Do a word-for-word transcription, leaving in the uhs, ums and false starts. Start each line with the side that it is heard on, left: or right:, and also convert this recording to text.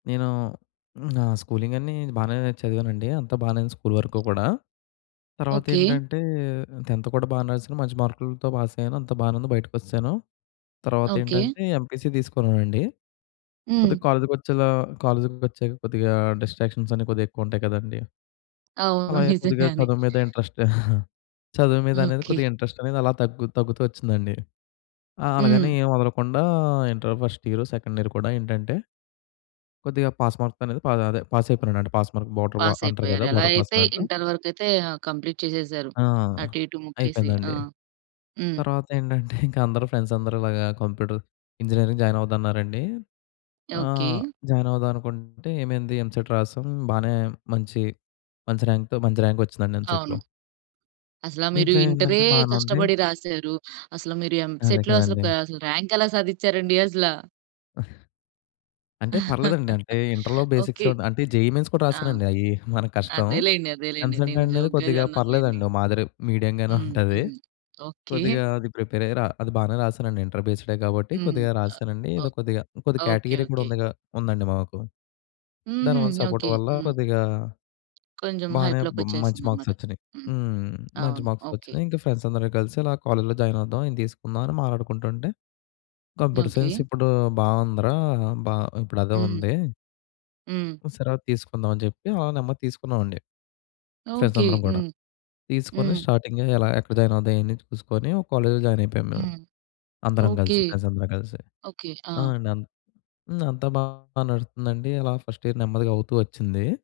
left: నేను నా స్కూలింగన్నీ బాగానే చదివానండి అంతా బానే ఉంది స్కూల్ వరకు కూడా. తర్వాత
right: ఓకే.
left: ఏటంటే టెన్త్ కూడా బానే రాసాను మంచి మార్కులతో పాస్ అయ్యాను అంత బానే ఉంది బయటికోసాను. తర్వాత
right: ఓకే.
left: ఏంటంటే ఎంపీసీ తీసుకున్నానండి,
right: హ్మ్.
left: కొద్దిగా కాలేజ్‌కి వచ్చేలా కాలేజ్‌కి వచ్చాక కొద్దిగా డిస్ట్రాక్షన్సన్ని కొద్దిగా ఎక్కువ ఉంటాయి కదండీ!
right: అవును.
left: అలాగే కొద్దిగా
right: నిజంగానే.
left: చదువు మీద ఇంట్రెస్ట్ చదువు మీద అనేది
right: ఓకే.
left: కొద్దిగా ఇంట్రెస్టనేది అలా తగ్గు తగ్గుతూ ఒచ్చిందండి. ఆహ్, అలాగని
right: హ్మ్.
left: ఏం వదలకుండా inter first year, second year కూడా ఏంటంటే కొద్దిగా పాస్ మార్క్‌తో అనేది ప అదే పాస్ అయిపోయినాడంట పాస్ మార్క్ బోర్డర్‌వా
right: పాస్
left: అంటారు
right: అయిపోయారు.
left: కదా!
right: ఎలా
left: బోర్డర్ పాస్
right: అయితే
left: అంట.
right: ఇంటర్ వరకయితే ఆహ్, కంప్లీట్ చేసేసారు
left: ఆ!
right: అటు ఇటు ముక్కేసి. ఆ!
left: అయిపోయిందండి.
right: హ్మ్.
left: తర్వాత ఏంటంటే ఇంకా అందరూ ఫ్రెండ్స్ అందరూ ఇలాగా కంప్యూటర్ ఇంజినీరింగ్ జాయిన్ అవుదామన్నారండి. ఆహ్,
right: ఓకే.
left: జాయిన్ అవుదాం అనుకుంటే ఏమైంది ఎంసెట్ రాసాం బానే మంచి, మంచి ర్యాంక్‌తో మంచి ర్యాంకొచ్చిందండి ఎంసెట్‌లో.
right: అవును. అసల మీరు
left: దీంట్లో
right: ఇంటరే
left: ఏందంటే బానే ఉంది.
right: కష్టపడి రాసారు. అసలు మీరు
left: అదే
right: ఎంసెట్‌లో
left: కదండీ.
right: అసలక ర్యాంక్ ఎలా సాధిచారండి అసల?
left: అంటే పర్లేదండి. అంటే ఇంటర్‌లో బేసిక్స్
right: ఓకే.
left: అంటే జెయి మెయిన్స్ కూడా
right: ఆ!
left: రాసానండి అయి మన కష్టం.
right: అదేలెండి. అదేలెండి.
left: ఎంసెట్
right: నేను
left: అనేది
right: జోక్‌గా
left: కొద్దిగా
right: అన్నాను లెండి.
left: పర్లేదండి ఒక మాదిరి మీడియంగానే
right: హ్మ్.
left: ఉంటది.
right: హ్మ్. ఓకే.
left: కొద్దిగా అది ప్రిపేర్ అయ్యి‌ రా అది బానే రాసానండి ఇంటర్ బేస్‌‌డే కాబట్టి
right: హ్మ్.
left: కొద్దిగా రాసానండి
right: ఓ
left: ఏదో కొద్దిగా, కొద్దిగా
right: ఓ ఓకే.
left: కేటగిరీ గూడా
right: ఓకే.
left: ఉందిగా ఉందండి మాకు.
right: హుహు.
left: దానివల్ల సపోర్ట్
right: ఓకే.
left: వల్ల
right: హ్మ్.
left: కొద్దిగా
right: కొంచెం
left: బానే బ మంచి
right: హైప్‌లోకొచ్చేసిందన్నమాట.
left: మార్క్‌‌సొచ్చినాయి
right: హ్మ్.
left: హ్మ్. మంచి
right: అవును. ఓకే.
left: మార్క్‌‌సొచ్చినాయి. ఇంకా ఫ్రెండ్స్ అందరు కలిసి అలా కాలేజ్‌లో జాయిన్ అవుదాం ఇది తీసుకుందాం అని మాటాడుకుంటుంటే కంప్యూటర్ సైన్స్
right: ఓకే.
left: ఇప్పుడు బావుందిరా! బా ఇప్పుడు అదే
right: హ్మ్.
left: ఉంది.
right: హ్మ్.
left: సరే అది తీసుకుందాం అని చెప్పి ఆల నెమదిగా తీసుకున్నామండి. Friends
right: okay.
left: అందరం కూడా,
right: హ్మ్.
left: తీసుకొని
right: హ్మ్.
left: స్టార్టింగ్ ఎలా ఎక్కడ జాయిన్ అవుదాం అని చూసుకొని ఒక కాలేజ్‌లో జాయిన్ అయిపోయాము మేము.
right: హ్మ్.
left: అందరం
right: ఓకే.
left: కలిసి ఫ్రెండ్స్ అందరం కలిసి
right: ఓకే.
left: ఆ!
right: ఆ!
left: అండి. అన్ అంతా బాగా నడుస్తుందండి అలా ఫస్ట్ ఇయర్ నెమ్మదిగా అవుతూ ఒచ్చింది.